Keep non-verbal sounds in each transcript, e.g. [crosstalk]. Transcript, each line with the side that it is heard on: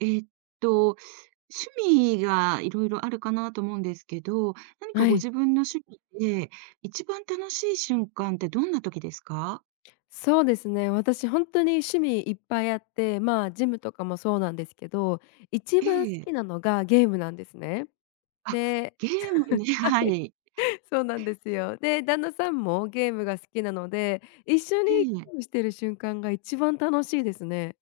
right: えーっと、趣味がいろいろあるかなと思うんですけど、何か
left: は
right: ご
left: い、
right: 自分の趣味で、一番楽しい瞬間ってどんな時ですか？
left: そうですね。私本当に趣味いっぱいあって、まあ、ジムとかもそうなんですけど、一
right: え
left: 番好
right: え。
left: きなのがゲームなんですね。
right: あ、
left: で、
right: ゲームね、[laughs] は
left: [laughs]
right: い。
left: そうなんですよ。で、旦那さんもゲームが好きなので、一緒に
right: ええ。
left: ゲームしてる瞬間が一番楽しいですね。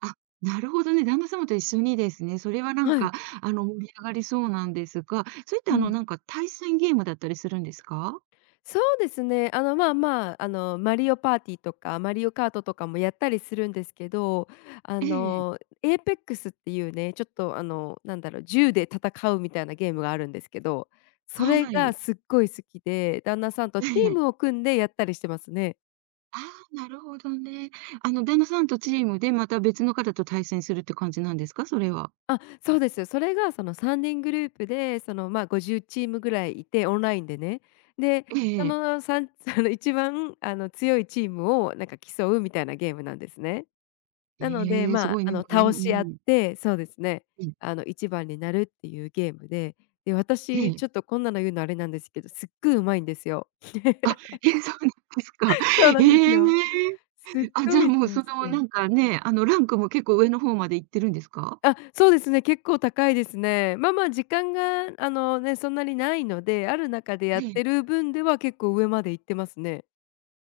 right: あ、なるほどね、旦那様と一緒にですね。それはなん
left: は
right: か、
left: い。
right: 盛り上がりそうなんですが、それって
left: うん。
right: なんか対戦ゲームだったりするんですか？
left: そうですね。まあまあ、マリオパーティーとか、マリオカートとかもやったりするんですけど、
right: ええ、
left: エーペックスっていうね、ちょっと、なんだろう、銃で戦うみたいなゲームがあるんですけど、それ
right: は
left: が
right: い。
left: すっごい好きで、旦那さんと
right: え
left: チー
right: え。
left: ムを組んでやったりしてますね。
right: ああ、なるほどね。あの、旦那さんとチームで、また別の方と対戦するって感じなんですか？それは。
left: あ、そうです。それがその3人グループで、まあ、50チームぐらいいて、オンラインでね。で、
right: え
left: その
right: え。
left: 3、[laughs] その一番強いチームをなんか競うみたいなゲームなんですね。なので、
right: ええ、す
left: ま
right: ご
left: あ、
right: いなんかね、
left: 倒
right: う
left: し合っ
right: ん。
left: て、そうですね、
right: うん。
left: 1番になるっていうゲームで、で、
right: え
left: 私、
right: え。
left: ちょっとこんなの言うのあれなんですけど、すっごい上手いんですよ。
right: あ、
left: [laughs]
right: ええ、そうなんですか。
left: そうなんです
right: え
left: よ。
right: え。
left: すっ
right: あ、じ
left: ご
right: ゃあ
left: い
right: もう
left: 上
right: その
left: 手
right: な
left: で。
right: んかね、あのランクも結構上の方まで行ってるんですか？
left: あ、そうですね、結構高いですね。まあまあ、時間が、ね、そんなにないので、ある中で
right: え
left: やっ
right: え。
left: てる分では結構上まで行ってますね。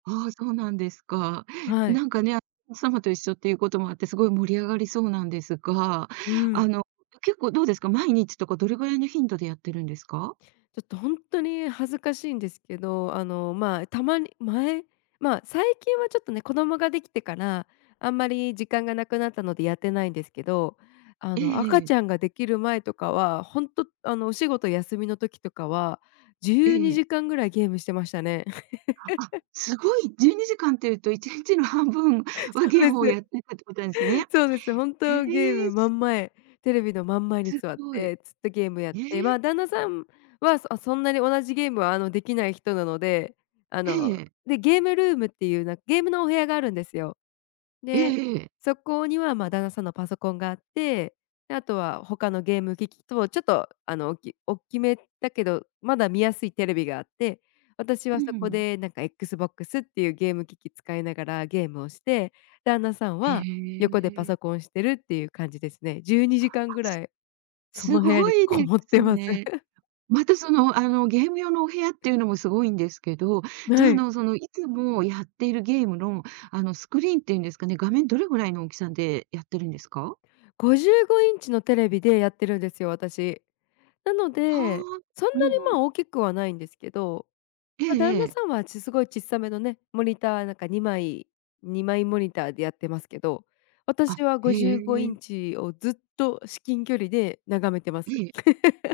right: ああ、そうなんですか。
left: はい。
right: なんかね、奥様と一緒っていうこともあって、すごい盛り上がりそうなんですが、
left: う
right: あ
left: ん。
right: の、結構どうですか、毎日とかどれぐらいの頻度でやってるんですか？
left: ちょっと本当に恥ずかしいんですけど、まあ、たまに前まあ、最近はちょっとね、子供ができてから、あんまり時間がなくなったのでやってないんですけど、
right: え
left: 赤
right: ええ
left: ちゃ
right: え。
left: んができる前とかは、本当お仕事休みの時とかは、
right: え
left: 12
right: え。
left: 時間ぐらいゲームしてましたね。[laughs]
right: あ、すごい、12時間っていうと1日の半分は
left: そ
right: ゲー
left: うで
right: ムをやっ
left: す。
right: てたってことなんですね。
left: [laughs] そうです。本
right: へ
left: 当ゲー
right: え、
left: ム真ん前、テレビの真ん前に座っ
right: ごい。え
left: て、ずっとゲームやって、まあ、
right: え、
left: 旦那さんは、そんなに同じゲームは、できない人なので、あ
right: え
left: の、
right: え、
left: で、ゲームルームっていう、なんかゲームのお部屋があるんですよ。
right: え
left: で、
right: えええ。
left: そこには、ま、旦那さんのパソコンがあって、で、あとは他のゲーム機器と、ちょっと、大きめだけど、まだ見やすいテレビがあって、私
right: う
left: はそこ
right: ん。
left: で、なんか、Xbox っていうゲーム機器使いながらゲームをして、旦那さんは
right: へ
left: 横でパ
right: え、
left: ソコンしてるっていう感じですね。12
right: あ、
left: 時間ぐ
right: す
left: らい、
right: [laughs]
left: そ
right: す
left: の部屋
right: ご
left: に
right: い
left: こ
right: で
left: もって
right: す
left: ます。
right: ね。
left: [laughs]
right: またその、あの、ゲーム用のお部屋っていうのもすごいんですけど、じゃあ、
left: は
right: あ
left: い。
right: の、その、いつもやっているゲームの、あの、スクリーンっていうんですかね、画面どれぐらいの大きさでやってるんですか？
left: 55インチのテレビでやってるんですよ、私。なの
right: は
left: で、
right: あ、
left: そん
right: う
left: な
right: ん
left: に、
right: うん、
left: まあ、大きくはないんですけど、
right: え
left: ま、旦
right: ええ
left: 那
right: え。
left: さんは、ちすごいちっさめのね、モニターなんか2枚モニターでやってますけど、
right: あ、
left: 私は
right: へえ、
left: 55
right: え
left: イ
right: え。
left: ンチをずっと至近距離で眺めてます。[laughs]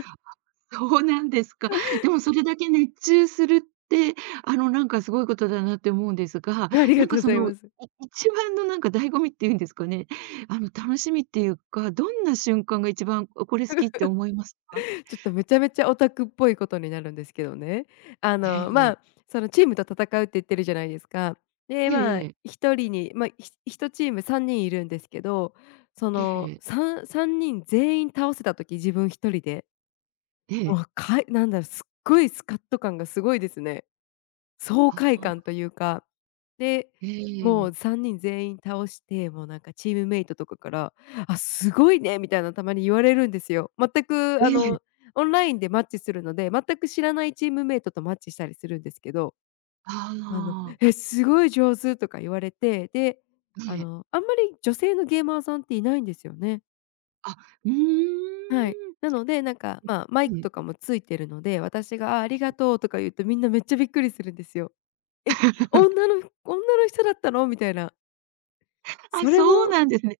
right: そうなんですか。でもそれだけ熱中するって、あの、なんかすごいことだなって思うんですが、
left: あり
right: な
left: が
right: ん
left: と
right: か
left: うご
right: そ
left: ざい
right: の、
left: ます。
right: 一番のなんか醍醐味っていうんですかね、あの、楽しみっていうか、どんな瞬間が一番、れ好きって思いますか？
left: ちょっとめちゃめちゃオタクっぽいことになるんですけどね。
right: え
left: ま
right: え。
left: あ、そのチームと戦うって言ってるじゃないですか。で、
right: え
left: まあ、
right: えええ。
left: 1人に、ま、ひ1チーム3人いるんですけど、そ
right: え
left: の
right: え。
left: 3、3人全員倒せた時、自分1人で
right: ええ。
left: もう、なんだろう、すっごいスカッと感がすごいですね。爽
right: あ
left: 快感と
right: あ、
left: いうか。で、
right: え
left: も
right: え。
left: う3人全員倒して、もうなんかチームメイトとかから、「あ、すごいね」みたいなたまに言われるんですよ。全く
right: ええ。
left: オンラインでマッチするので、全く知らないチームメイトとマッチしたりするんですけど、
right: あ
left: あの、
right: あ、
left: 「え、すごい上手」とか言われて、で、
right: ええ。
left: あんまり女性のゲーマーさんっていないんですよね。
right: あ、うー
left: はい。な
right: ん。
left: ので、なんか、まあ、マイ
right: え
left: ク
right: え。
left: とかもついてるので、私が「あ、ありがとう」とか言うと、みんなめっちゃびっくりするんですよ。「え、
right: [laughs]
left: 女の女の人だったの？」みたいな。
right: あ、
left: それ
right: そう
left: も
right: なんですね。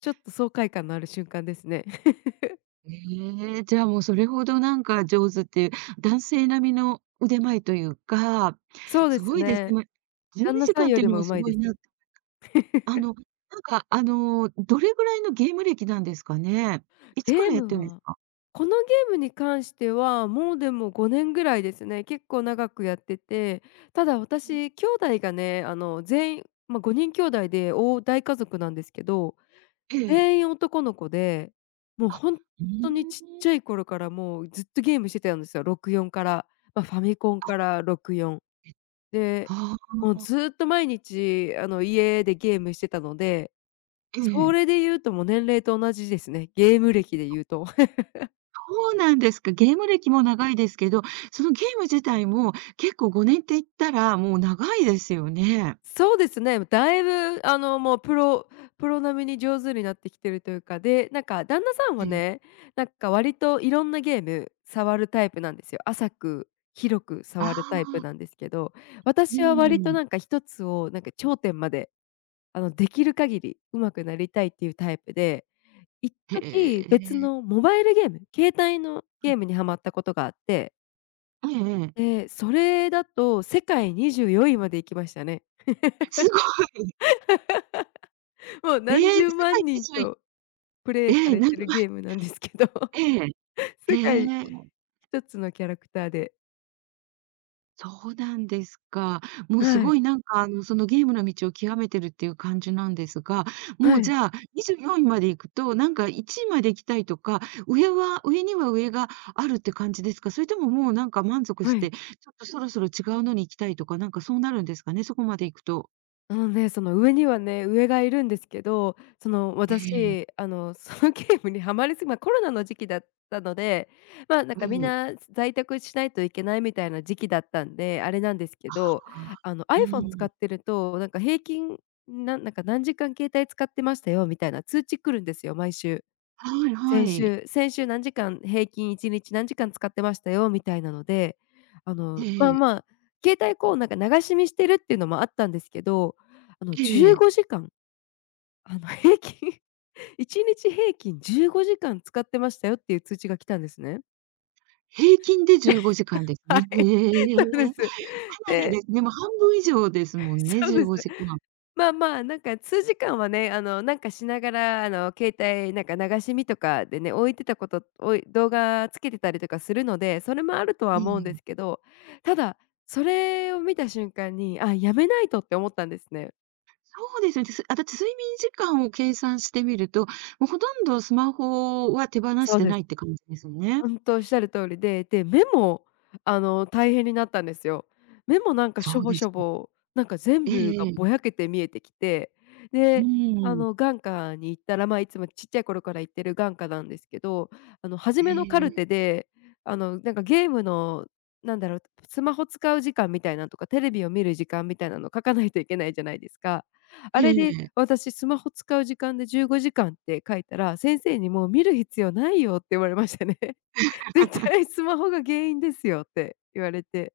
left: ちょっと爽快感のある瞬間ですね。[laughs]
right: ええ、じゃあもうそれほどなんか上手っていう、男性並みの腕前というか、
left: そう
right: す
left: です
right: ごいですね。
left: ね。
right: ま、12
left: 旦那
right: 時
left: さん
right: 間っ
left: よ
right: ていう
left: り
right: の
left: も
right: もす
left: 上手い
right: ご
left: で
right: い
left: す。
right: な。あの、なんかあの、どれぐらいのゲーム歴なんですかね？いつか
left: ゲー
right: らやって
left: ム
right: るんです
left: は
right: か？
left: このゲームに関しては、もうでも5年ぐらいですね。結構長くやってて、ただ
right: ええ
left: 私、兄弟がね、全員まあ、5人兄弟で大家族なんですけど、
right: ええ。
left: 全員男の子で、もう
right: あ、
left: ほん
right: う
left: とにちっ
right: ー
left: ちゃ
right: ん。
left: い頃からもうずっとゲームしてたんですよ。64から、ま、ファミコン
right: あ、
left: から64。で、
right: え、は
left: もう
right: あ。
left: ずっと毎日家でゲームしてたので、
right: え
left: それ
right: え。
left: で言うともう年齢と同じですね。ゲーム歴で言うと。
right: そうなんですか。ゲーム歴も長いですけど、そのゲーム自体も結構5年って言ったらもう長いですよね。
left: そうですね。だいぶもうプロ並みに上手になってきてるというか、で、なんか旦那さん
right: え
left: は
right: え。
left: ね、なんか割といろんなゲーム触るタイプなんですよ。浅く、広く
right: ああ、
left: 触るタイプなんですけど、
right: う
left: 私は割と
right: ん。
left: なんか一つをなんか頂点まで、できる限り上手くなりたいっていうタイプで、一
right: へえ、
left: 時別
right: え
left: のモバイルゲーム、携帯のゲームにはまったことがあって、
right: えええ。[laughs]
left: で、それだと世界24位まで行きましたね。
right: すごい。[laughs]
left: もう
right: え
left: 何
right: え、世
left: 十
right: 界
left: 万人
right: 21
left: とプ
right: [laughs]
left: レ
right: え
left: イさ
right: え、
left: れ
right: なん
left: て
right: と
left: る
right: か
left: ゲー
right: [laughs]
left: ムなんですけど、[laughs]
right: ええ、へ
left: 世界
right: え、
left: 一つのキャラクターで
right: そうなんですか。もうす
left: は
right: ご
left: い、
right: いなんかあの、そのゲームの道を極めてるっていう感じなんですが、もう
left: は
right: じ
left: い、
right: ゃあ、24位まで行くと、なんか1位まで行きたいとか、上は上には上があるって感じですか？それとももうなんか満足し
left: は
right: て、
left: い。
right: ちょっとそろそろ違うのに行きたいとか、なんかそうなるんですかね？そこまで行くと。
left: あのね、その上にはね、上がいるんですけど、その
right: ええ、
left: 私、そのゲームにはまりすぎま、コロナの時期だったので、ま、なん
right: え
left: かみん
right: え。
left: な在宅しないといけないみたいな時期だったんで、あれなんですけど、
right: はあ、う
left: iPhone 使
right: ん。
left: ってると、なんか平均、なんか何時間携帯使ってましたよみたいな通知来るんですよ、毎週。
right: はいは
left: 先
right: い。
left: 週先週何時間、平均1日何時間使ってましたよみたいなので、
right: え
left: まあ
right: え。
left: まあ、携帯こうなんか流し見してるっていうのもあったんですけど、
right: え
left: 15
right: え、
left: 時間、平均1 [laughs] 日平均15時間使ってましたよっていう通知が来たんですね。
right: 平均で15時間です
left: は
right: ね。へ
left: い、
right: え、
left: そう
right: か
left: です。
right: なりで
left: で
right: すね、もう半分以上ですもんね、
left: そう
right: 15
left: です。
right: 時間。
left: まあまあ、なんか数時間はね、なんかしながら、携帯なんか流し見とかでね、置いてたこと、動画つけてたりとかするので、それもあると
right: え
left: は思うんで
right: え。
left: すけど、ただ、それを見た瞬間に、あ、やめないとって思ったんですね。
right: そうですね、ですあ、だって睡眠時間を計算してみると、もうほとんどスマホは手放し
left: そう
right: て
left: で
right: な
left: す、
right: いって感じですよね。
left: 本んと、おっしゃる通りで、で、目も、大変になったんですよ。目もなんか
right: そ
left: しょ
right: う
left: ぼ
right: で
left: し
right: す
left: ょ
right: よね。
left: ぼ、なんか全
right: え
left: 部
right: え
left: が
right: え
left: ぼ
right: え。
left: やけて見えてきて、
right: う
left: で、
right: ーん。
left: 眼科に行ったら、ま、いつもちっちゃい頃から行ってる眼科なんですけど、初
right: え
left: めのカル
right: え、
left: テで、なんかゲームの、なんだろう、スマホ使う時間みたいなのとか、テレビを見る時間みたいなの書かないといけないじゃないですか。あ
right: え
left: れで
right: え。
left: 私スマホ使う時間で15時間って書いたら、先生にもう見る必要ないよって言われましたね。[laughs] 絶
right: [laughs]
left: 対スマホが原因ですよって言われて、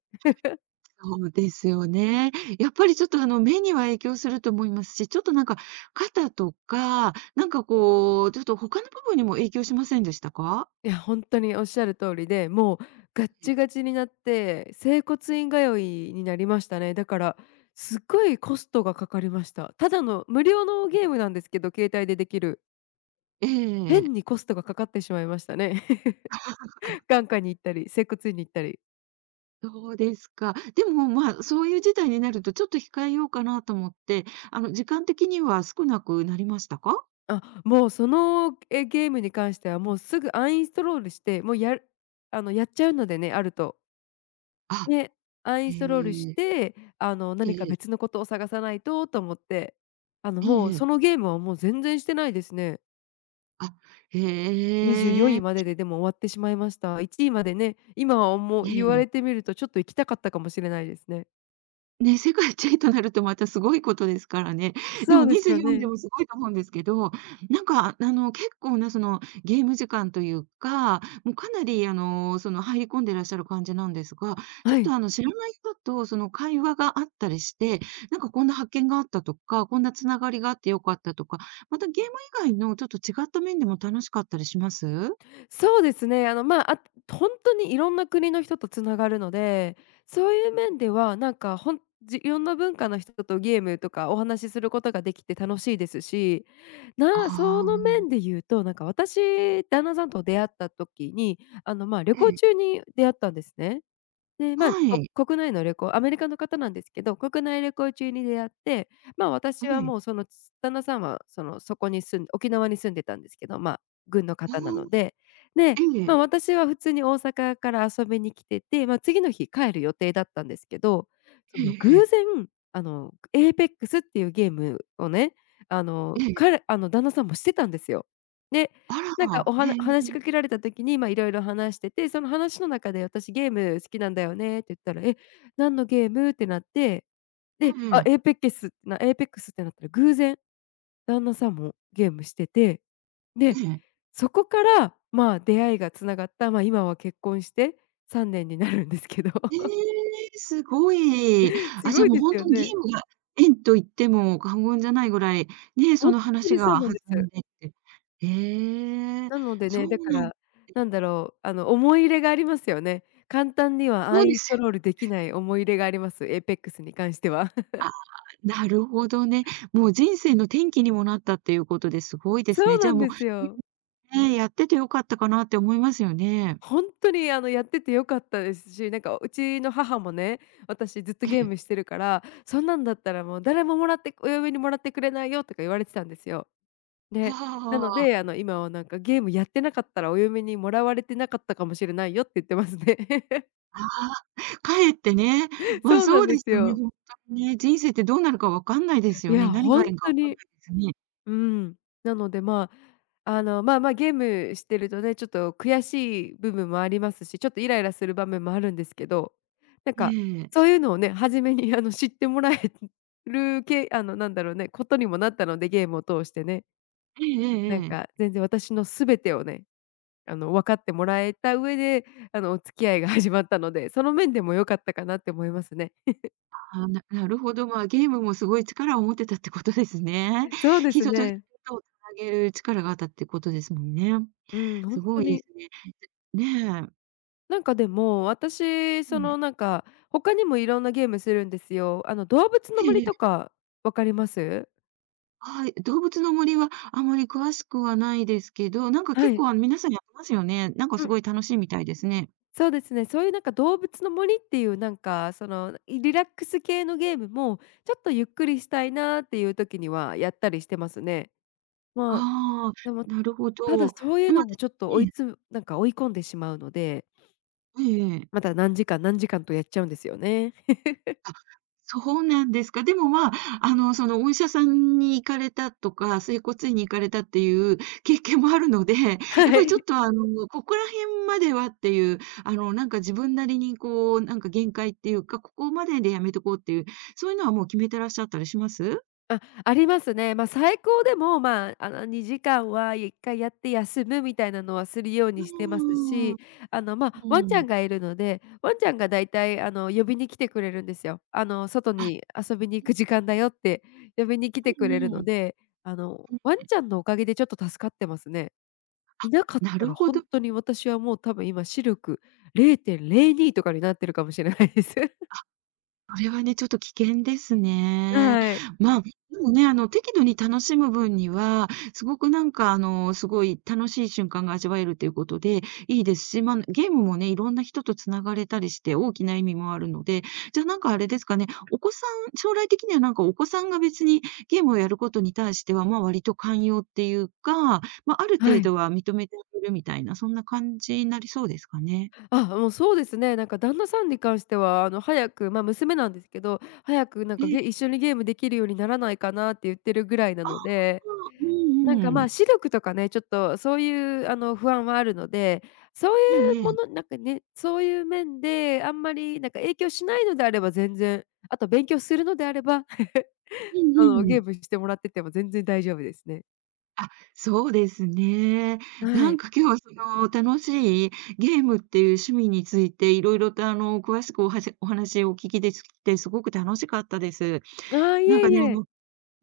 right: そうですよね。やっぱりちょっとあの、目には影響すると思いますし、ちょっとなんか、肩とか、なんかこう、ちょっと他の部分にも影響しませんでしたか？
left: いや、ほんとにおっしゃる通りで、もうガッチガチになって、整骨院通いになりましたね。だから、すっごいコストがかかりました。ただの無料のゲームなんですけど、携帯でできる。
right: ええ、
left: 変にコストがかかってしまいましたね。[laughs] 眼科に行ったり、整骨院に行ったり。
right: そうですか。でも、まあ、そういう事態になるとちょっと控えようかなと思って、あの、時間的には少なくなりましたか？
left: あ、もうその、え、ゲームに関してはもうすぐアンインストロールして、もうやるやっちゃうのでね、あると。
right: あ、
left: ね、アンイ
right: へ
left: ンストロールし
right: え。
left: て、
right: え
left: 何か
right: ええ
left: 別
right: え。
left: のことを探さないとと思って、
right: え
left: も
right: え
left: う
right: ええ。
left: そのゲームはもう全然してないですね。
right: あ、
left: 24
right: へ
left: 位
right: え。
left: まででも終わってしまいました。1位までね、今はもう
right: え
left: 言われ
right: え。
left: てみるとちょっと行きたかったかもしれないですね。
right: ね、世界一位となるとまたすごいことですからね。で
left: そ
right: も
left: うです
right: 24
left: よ
right: 位で
left: ね。
right: もすごいと思うんですけど、なんか、あの、結構なそのゲーム時間というか、もうかなりあの、その入り込んでいらっしゃる感じなんですが、ちょ
left: は
right: っと
left: い。
right: あの、知らない人とその会話があったりして、なんかこんな発見があったとか、こんなつながりがあってよかったとか、またゲーム以外のちょっと違った面でも楽しかったりします？
left: そうですね。本当にいろんな国の人とつながるので、そういう面では、なんか、ほんじいろんな文化の人とゲームとかお話しすることができて楽しいですし、その
right: あ
left: 面で言うと、私、旦那さんと出会った時に、旅
right: あ、え
left: 行中
right: え、
left: に出会ったんですね。で、まあ、
right: はい、え
left: 国内の旅行アメリカの方なんですけど、国内旅行中に出会って、まあ、私は
right: え、
left: もうそのつ旦那さんはその、そこに住ん沖縄に住んでたんですけど、まあ、軍の
right: あ
left: 方なの
right: あ、
left: で、で、
right: え
left: ま
right: え、
left: あ、私は普通に大阪から遊びに来てて、まあ、次の日帰る予定だったんですけど、そ
right: え
left: の偶
right: えええ、
left: 然、エーペックスっていうゲームをね、あの、
right: ええ、
left: 彼あの、旦那さんもしてたんですよ。で
right: あ
left: なんか
right: ら、
left: おはな
right: ええ。
left: 話しかけられた時に、まあ、いろいろ話してて、その話の中で「私ゲーム好きなんだよね」って言ったら「え、何のゲーム？」ってなって、
right: え
left: で、あ、
right: え、
left: エーペックスってなったら、偶然旦那さんもゲームしてて、
right: え
left: で、
right: え。
left: そこから、まあ、出会いが繋がった、まあ、今は結婚して3年になるんですけど、
right: ええ、すごい。
left: [laughs] す
right: あ、じゃ
left: ご
right: あ
left: い
right: もう
left: で
right: ほん
left: す
right: と
left: よ
right: にゲ
left: ね。
right: ームが縁と言っても過言じゃないぐらい、ね、
left: ほ
right: そ
left: ん
right: の
left: と
right: 話
left: にそう
right: が
left: なん
right: 弾
left: で
right: ん
left: す。
right: でって。ええ、
left: なので
right: そ
left: ね、だ
right: う
left: か
right: なん
left: ら、なんだろう、思い入れがありますよね。簡単にはア
right: そう
left: ン
right: で
left: インスト
right: す。
left: ロールできない思い入れがあります、エイペックスに関しては。[laughs]
right: あ、なるほどね。もう人生の転機にもなったっていうことですごいで
left: そ
right: すね。
left: う
right: じ
left: な
right: ゃあ
left: ん
right: も
left: ですよ。
right: う、ね、やってて良かったかなって思いますよね。
left: 本当にやってて良かったですし、なんかうちの母もね、私ずっと
right: え
left: ゲー
right: え。
left: ムしてるから、そんなんだったらもう誰ももらってお嫁にもらってくれないよとか言われてたんですよ。で、なの
right: はああ
left: で、今はなんかゲームやってなかったらお嫁にもらわれてなかったかもしれないよって言ってますね。
right: あ。あかえってね、
left: [laughs]
right: まあ、
left: そうな
right: そう
left: んで
right: です
left: す
right: よね、
left: よ。
right: ほんとにね、人生ってどうなるか分かんないです
left: い
right: よ
left: や、
right: ね。何が
left: 本
right: 縁か
left: 当
right: 分かんな
left: に
right: いですね。
left: うん。なので、ゲームしてるとね、ちょっと悔しい部分もありますし、ちょっとイライラする場面もあるんですけど、なん
right: え
left: か、
right: え。
left: そういうのをね、初めに知ってもらえるなんだろうね、ことにもなったので、ゲームを通してね。
right: ええええ
left: なん
right: ええ。
left: か、全然私の全てをね、分かってもらえた上で、お付き合いが [laughs] 始まったので、その面でも良かったかなって思いますね。
right: ああ、なるほど、まあ、ゲームもすごい力を持ってたってことですね。
left: そう
right: [laughs]
left: です
right: 人と人
left: ね。
right: とを繋げる力があったってことですもんね。
left: うん、
right: す
left: 本当
right: ごいで
left: に
right: すね。ねえ。
left: なんかでも、私、他にもいろんなゲームするんですよ。あの動物の
right: ええええ
left: 森
right: え
left: と
right: え。
left: かわかります？
right: はい。動物の森はあまり詳しくはないですけど、なんか
left: は
right: 結
left: い。
right: 構、あの、皆さんやってますよね。なんか
left: う
right: すご
left: ん、
right: い楽しいみたいですね。
left: そうですね。そういうなんか動物の森っていうなんか、そのリラックス系のゲームも、ちょっとゆっくりしたいなっていう時にはやったりしてますね。まあ、
right: ああ、
left: でも、
right: なるほ
left: ただ
right: ど。
left: そうい
right: で、
left: う
right: ま
left: の
right: た
left: もちょっと
right: え
left: 追い
right: え。
left: つなんか追い込んでしまうので、
right: ええええ。
left: また何時間とやっちゃうんですよね。
right: あ、そうなんですか。でも、まあ、あの、その、お医者さんに行かれたとか、整骨院に行かれたっていう経験もあるので、やっ
left: は
right: ぱりちょっ
left: い。
right: と、あの、ここら辺まではっていう、あの、なんか自分なりに、こう、なんか限界っていうか、ここまででやめとこうっていう、そういうのはもう決めてらっしゃったりします？
left: あ、ありますね。最高でも、2時間は1回やって休むみたいなのはするよう
right: う
left: にしてます
right: ーん。
left: し、
right: う
left: ワンちゃ
right: ん。
left: んがいるので、ワンちゃんがだいたい、呼びに来てくれるんですよ。外
right: あ、
left: に遊びに行く時間だよって呼びに来て
right: う
left: く
right: ん
left: れる
right: う
left: の
right: ん。
left: で、
right: うん。
left: ワンちゃんのおかげでちょっと助かってますね。いなかっ
right: な
left: た
right: る
left: ら
right: ほ
left: 本
right: ど。
left: 当に私はもう多分今視力0.02とかになってるかもしれないです。[laughs]
right: それはね、ちょっと危険ですね。
left: はい。
right: まあ、でもね、あの、適度に楽しむ分には、すごくなんか、あの、すごい楽しい瞬間が味わえるということで、いいですし、まあ、ゲームもね、いろんな人とつながれたりして、大きな意味もあるので、じゃあ、なんかあれですかね、お子さん将来的にはなんかお子さんが別にゲームをやることに対しては、ま、あ割と寛容っていうか、ま、あある
left: は
right: 程
left: い。
right: 度は認めてあげるみたいな、そんな感じになりそうですかね。
left: あ、もうそうですね。なんか旦那さんに関しては、あの早く、ま、娘なんですけど、早くなん
right: え
left: か、
right: え。
left: 一緒にゲームできるようにならないかなって言ってるぐらいな
right: ああ、
left: ので、
right: う
left: なん
right: ん
left: か、
right: う
left: ま、
right: ん。
left: 視力とかね、ちょっとそういうあの不安はあるので、そうい
right: ええ
left: う
right: え
left: も
right: え。
left: のなんかね、そういう面であんまりなんか影響しないのであれば全然、あと勉強するのであれば、[laughs]
right: う
left: あの
right: んう
left: ゲ
right: ん。
left: ームしてもらってても全然大丈夫ですね。
right: あ、そうですね。
left: は
right: なん
left: い。
right: か今日はその楽しいゲームっていう趣味についていろいろとあの詳しくおはしお話をお聞きできてすごく楽しかったです。
left: ああ、い
right: なん
left: え
right: か
left: い
right: ね、あ
left: え。
right: の、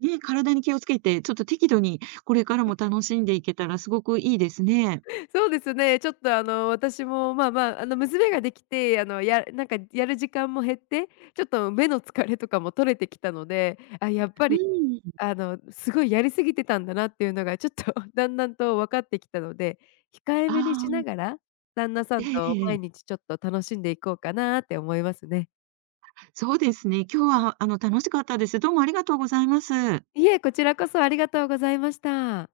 right: ね、体に気をつけて、ちょっと適度にこれからも楽しんでいけたらすごくいいですね。
left: そうですね。ちょっとあの、私もまあまあ、あの、娘ができて、あの、なんかやる時間も減って、ちょっと目の疲れとかも取れてきたので、あ、やっぱ
right: う
left: り
right: ん。
left: あの、すごいやりすぎてたんだなっていうのがちょっと [laughs] だんだんと分かってきたので、控え
right: あ
left: めにしなが
right: あ、
left: ら、旦那さ
right: え
left: ん
right: え
left: と
right: え
left: 毎
right: え。
left: 日ちょっと楽しんでいこうかなって思いますね。
right: そうですね。今日はあの楽しかったです。どうもありがとうございます。
left: いえ、こちらこそありがとうございました。